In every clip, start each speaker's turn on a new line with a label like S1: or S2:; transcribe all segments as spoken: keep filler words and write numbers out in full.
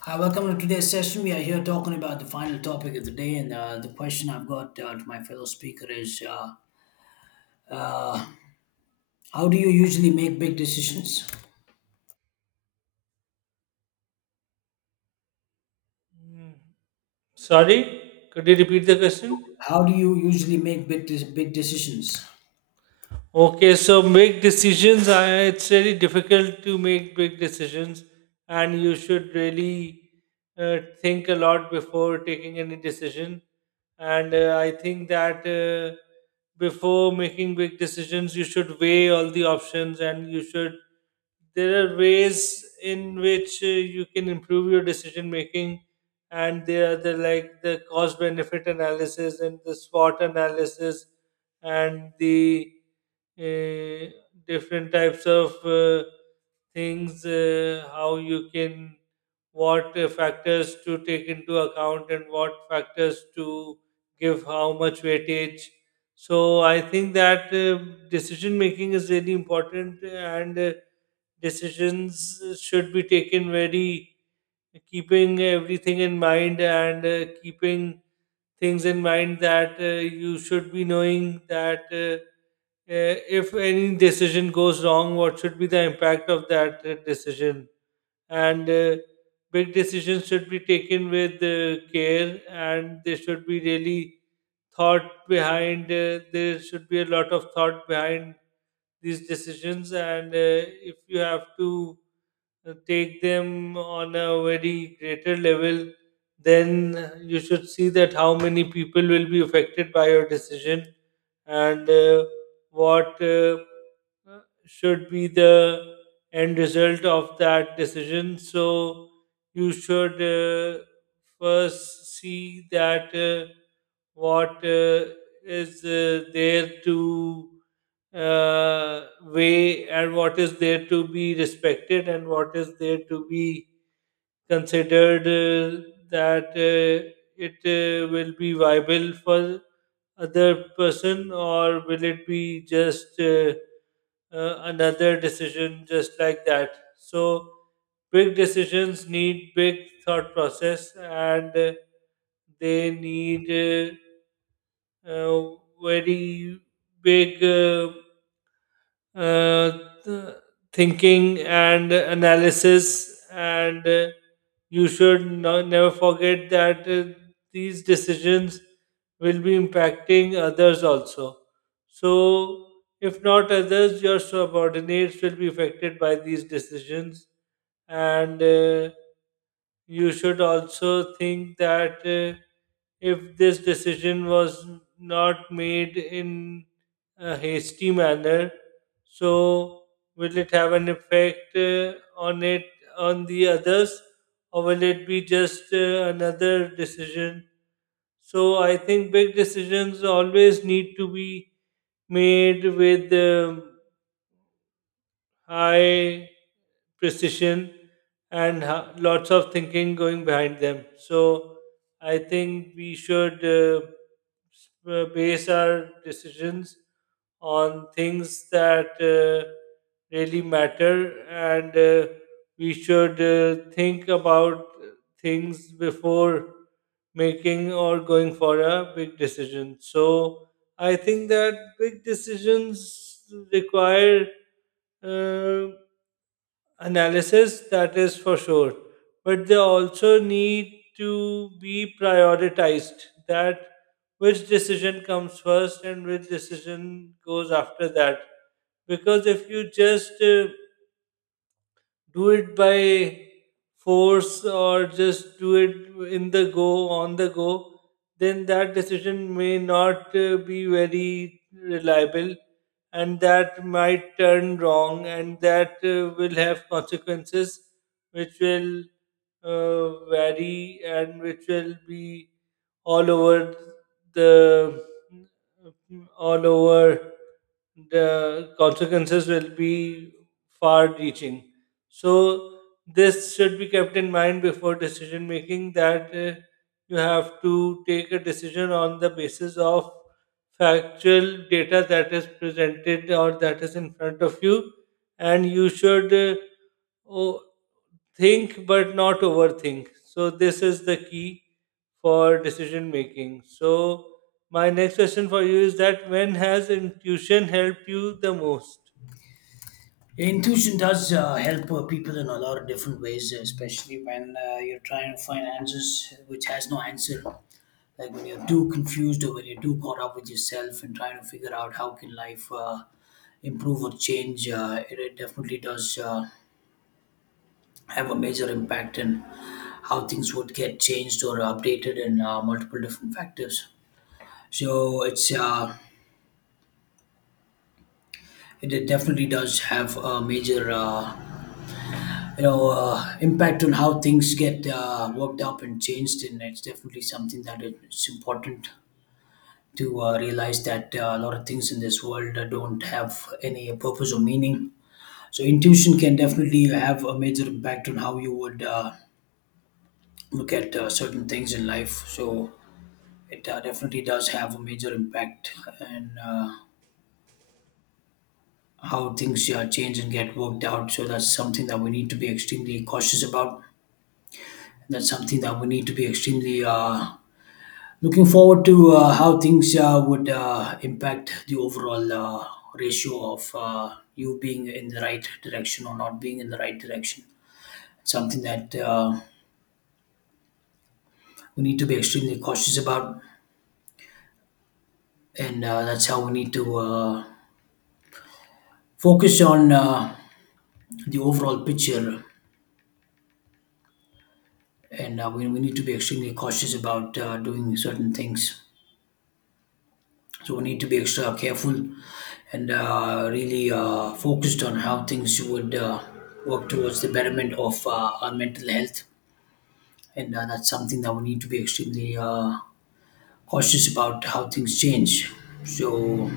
S1: Hi, welcome to today's session. We are here talking about the final topic of the day, and uh, the question I've got uh, to my fellow speaker is: uh, How do you usually make big decisions?
S2: Sorry, could you repeat the question?
S1: How do you usually make big de- big decisions?
S2: Okay, so make decisions. I- It's really difficult to make big decisions, and you should really uh, think a lot before taking any decision. And uh, I think that uh, before making big decisions, you should weigh all the options, and you should. There are ways in which uh, you can improve your decision making, and there are the like the cost benefit analysis and the SWOT analysis and the uh, different types of uh, things, uh, how you can, what uh, factors to take into account and what factors to give how much weightage. So I think that uh, decision making is really important and uh, decisions should be taken very keeping everything in mind and uh, keeping things in mind that uh, you should be knowing that uh, uh, if any decision goes wrong, what should be the impact of that uh, decision? And uh, big decisions should be taken with uh, care and they should be really thought behind. Uh, there should be a lot of thought behind these decisions. And uh, if you have to uh, take them on a very greater level, then you should see that how many people will be affected by your decision and uh, what uh, uh, should be the end result of that decision. So you should uh, first see that uh, what uh, is uh, there to uh, way and what is there to be respected and what is there to be considered uh, that uh, it uh, will be viable for other person, or will it be just uh, uh, another decision just like that. So big decisions need big thought process, and uh, they need uh, uh, very big uh, uh, th- thinking and analysis, and uh, you should no- never forget that uh, these decisions will be impacting others also. So if not others, your subordinates will be affected by these decisions. And uh, you should also think that uh, if this decision was not made in a hasty manner. So, will it have an effect uh, on it, on the others, or will it be just uh, another decision? So, I think big decisions always need to be made with um high precision and ha- lots of thinking going behind them. So I think we should uh, s- uh, base our decisions on things that uh, really matter, and uh, we should uh, think about things before making or going for a big decision. So I think that big decisions require uh, analysis, that is for sure. But they also need to be prioritized, that which decision comes first and which decision goes after that. Because if you just uh, do it by force or just do it in the go, on the go, then that decision may not uh, be very reliable, and that might turn wrong, and that uh, will have consequences which will uh, vary and which will be all over the all over the consequences will be far reaching. So this should be kept in mind before decision making, that uh, you have to take a decision on the basis of factual data that is presented or that is in front of you, and you should uh, o- think but not overthink. So this is the key for decision making. So my next question for you is that when has intuition helped you the most?
S1: Intuition does uh, help uh, people in a lot of different ways, especially when uh, you're trying to find answers which has no answer. Like when you're too confused or when you're too caught up with yourself and trying to figure out how can life uh, improve or change. Uh, it, it definitely does. Uh, have a major impact in how things would get changed or updated in uh, multiple different factors. So it's uh, it it definitely does have a major uh, you know uh, impact on how things get uh, worked up and changed, and it's definitely something that it- it's important to uh, realize that uh, a lot of things in this world uh, don't have any purpose or meaning. So intuition can definitely have a major impact on how you would uh, look at uh, certain things in life. So it uh, definitely does have a major impact and uh, how things uh, change and get worked out. So that's something that we need to be extremely cautious about. That's something that we need to be extremely uh, looking forward to uh, how things uh, would uh, impact the overall uh, ratio of uh, you being in the right direction or not being in the right direction. Something that uh, we need to be extremely cautious about, and uh, that's how we need to uh, focus on uh, the overall picture and uh, we, we need to be extremely cautious about uh, doing certain things. So we need to be extra careful and uh, really uh, focused on how things would uh, work towards the betterment of uh, our mental health. And uh, that's something that we need to be extremely uh, cautious about how things change. So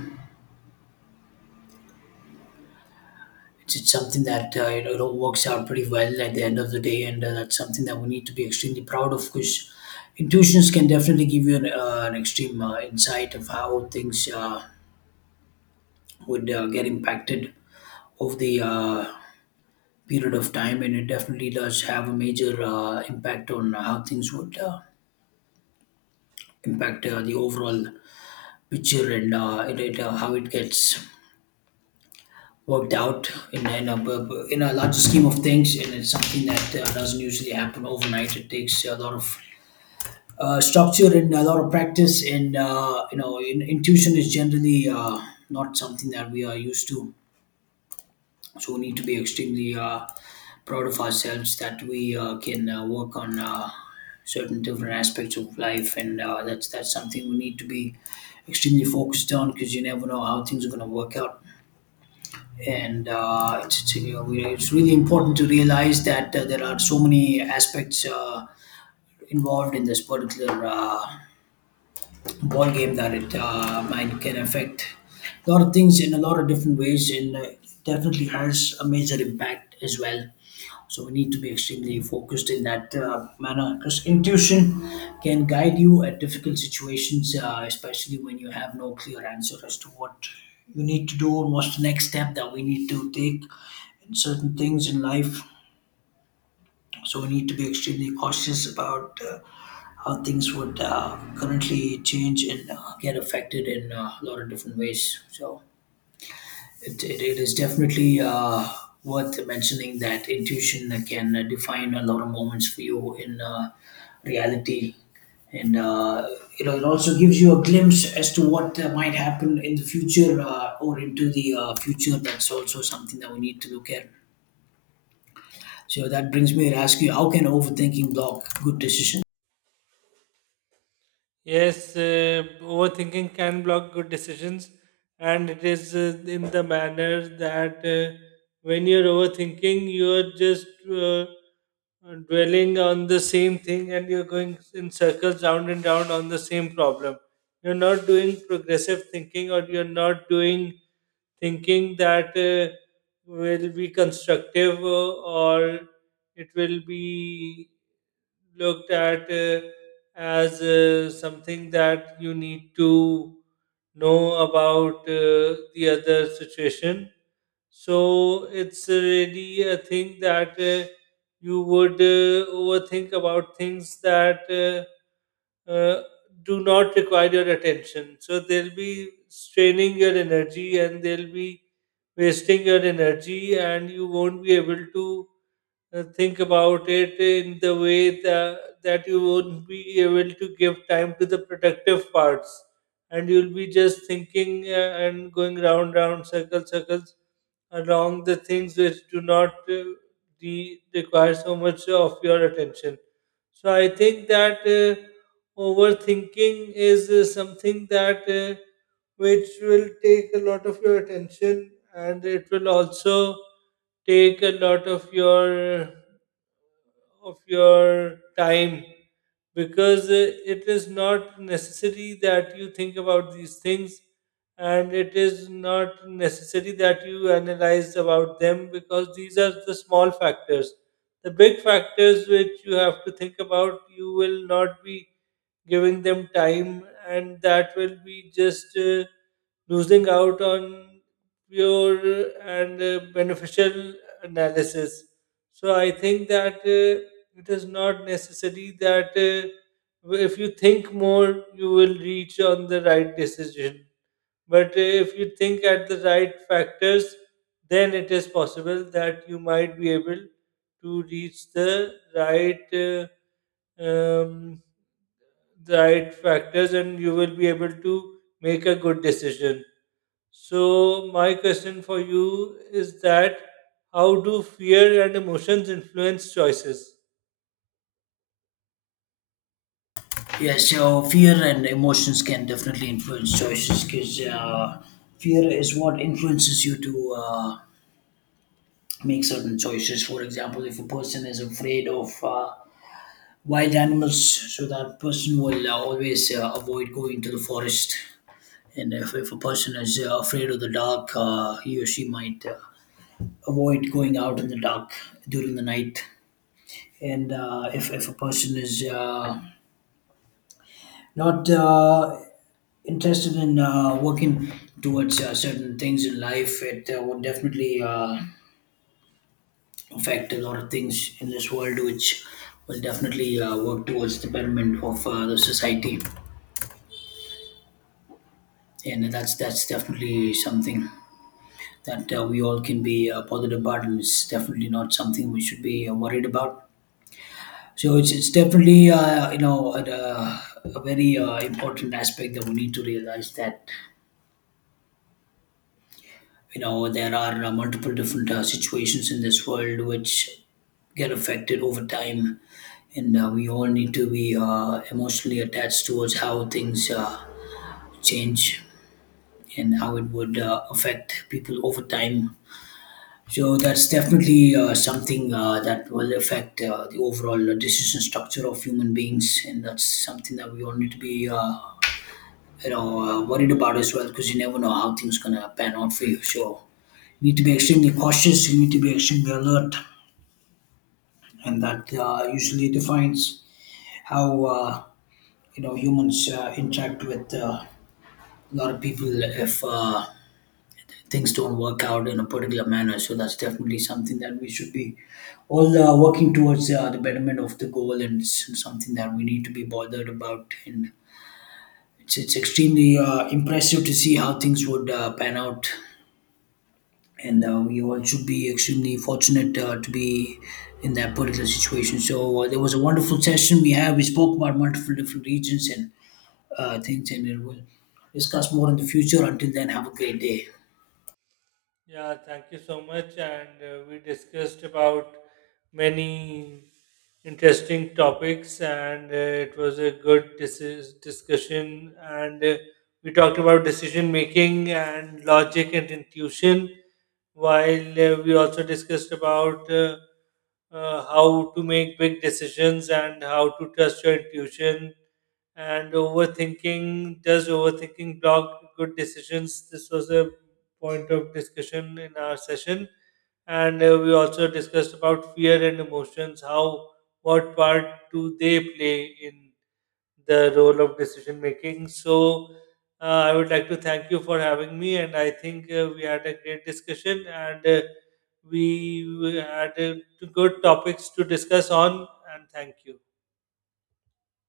S1: it's, it's something that uh, you know, it all works out pretty well at the end of the day, and uh, that's something that we need to be extremely proud of because intuitions can definitely give you an, uh, an extreme uh, insight of how things uh, would uh, get impacted over the uh, period of time, and it definitely does have a major uh, impact on how things would uh, impact uh, the overall picture and uh, it, it, uh, how it gets worked out in, in, a, in a larger scheme of things, and it's something that uh, doesn't usually happen overnight. It takes a lot of uh, structure and a lot of practice, and uh, you know in, intuition is generally uh, not something that we are used to. So we need to be extremely uh, proud of ourselves that we uh, can uh, work on uh, certain different aspects of life, and uh, that's that's something we need to be extremely focused on because you never know how things are going to work out. And uh, it's, it's, you know, we- it's really important to realize that uh, there are so many aspects uh, involved in this particular uh, ball game, that it uh, mind can affect a lot of things in a lot of different ways, and uh, it definitely has a major impact as well. So we need to be extremely focused in that uh, manner because intuition can guide you at difficult situations, uh, especially when you have no clear answer as to what you need to do and what's the next step that we need to take in certain things in life. So we need to be extremely cautious about uh, how things would uh, currently change and uh, get affected in uh, a lot of different ways. So it, it, it is definitely uh, worth mentioning that intuition can define a lot of moments for you in uh, reality. And uh, you know, it also gives you a glimpse as to what uh, might happen in the future uh, or into the uh, future. That's also something that we need to look at. So that brings me to ask you, how can overthinking block good decisions?
S2: Yes, uh, overthinking can block good decisions, and it is uh, in the manner that uh, when you're overthinking, you're just uh, dwelling on the same thing and you're going in circles round and round on the same problem. You're not doing progressive thinking, or you're not doing thinking that uh, will be constructive, uh, or it will be looked at. Uh, as uh, something that you need to know about uh, the other situation. So it's really a thing that uh, you would uh, overthink about things that uh, uh, do not require your attention. So they'll be straining your energy and they'll be wasting your energy, and you won't be able to uh, think about it in the way that, that you won't be able to give time to the productive parts, and you'll be just thinking uh, and going round round circle circles along the things which do not uh, re- require so much of your attention. So I think that uh, overthinking is uh, something that uh, which will take a lot of your attention, and it will also take a lot of your of your time, because uh, it is not necessary that you think about these things, and it is not necessary that you analyze about them, because these are the small factors. The big factors which you have to think about, you will not be giving them time, and that will be just uh, losing out on pure and uh, beneficial analysis. So I think that uh, it is not necessary that uh, if you think more, you will reach on the right decision. But uh, if you think at the right factors, then it is possible that you might be able to reach the right uh, um, the right factors, and you will be able to make a good decision. So, my question for you is that how do fear and emotions influence choices?
S1: Yeah, so fear and emotions can definitely influence choices because uh, fear is what influences you to uh, make certain choices. For example, if a person is afraid of uh, wild animals, so that person will uh, always uh, avoid going to the forest. And if, if a person is uh, afraid of the dark, uh, he or she might uh, avoid going out in the dark during the night. And uh, if, if a person is uh, not uh, interested in uh, working towards uh, certain things in life, it uh, would definitely uh, affect a lot of things in this world, which will definitely uh, work towards the betterment of uh, the society. And that's that's definitely something that uh, we all can be uh, bothered about, and it's definitely not something we should be uh, worried about. So it's, it's definitely uh, you know a, a very uh, important aspect that we need to realize that you know there are uh, multiple different uh, situations in this world which get affected over time, and uh, we all need to be uh, emotionally attached towards how things uh, change and how it would uh, affect people over time. So that's definitely uh, something uh, that will affect uh, the overall uh, decision structure of human beings, and that's something that we all need to be uh, you know uh, worried about as well, because you never know how things gonna pan out for you. So you need to be extremely cautious. You need to be extremely alert, and that uh, usually defines how uh, you know humans uh, interact with uh, a lot of people if uh, things don't work out in a particular manner. So that's definitely something that we should be all uh, working towards uh, the betterment of the goal, and it's something that we need to be bothered about. And it's it's extremely uh, impressive to see how things would uh, pan out, and uh, we all should be extremely fortunate uh, to be in that particular situation. So uh, there was a wonderful session we had. We spoke about multiple different regions and uh, things, and we'll discuss more in the future. Until then, have a great day.
S2: Yeah, thank you so much. And uh, we discussed about many interesting topics, and uh, it was a good dis- discussion. And uh, we talked about decision making and logic and intuition, while uh, we also discussed about uh, uh, how to make big decisions and how to trust your intuition, and overthinking does overthinking block good decisions, this was a point of discussion in our session. And uh, we also discussed about fear and emotions, how what part do they play in the role of decision making. So, uh, I would like to thank you for having me, and I think uh, we had a great discussion, and uh, we we had uh, good topics to discuss on. And thank you.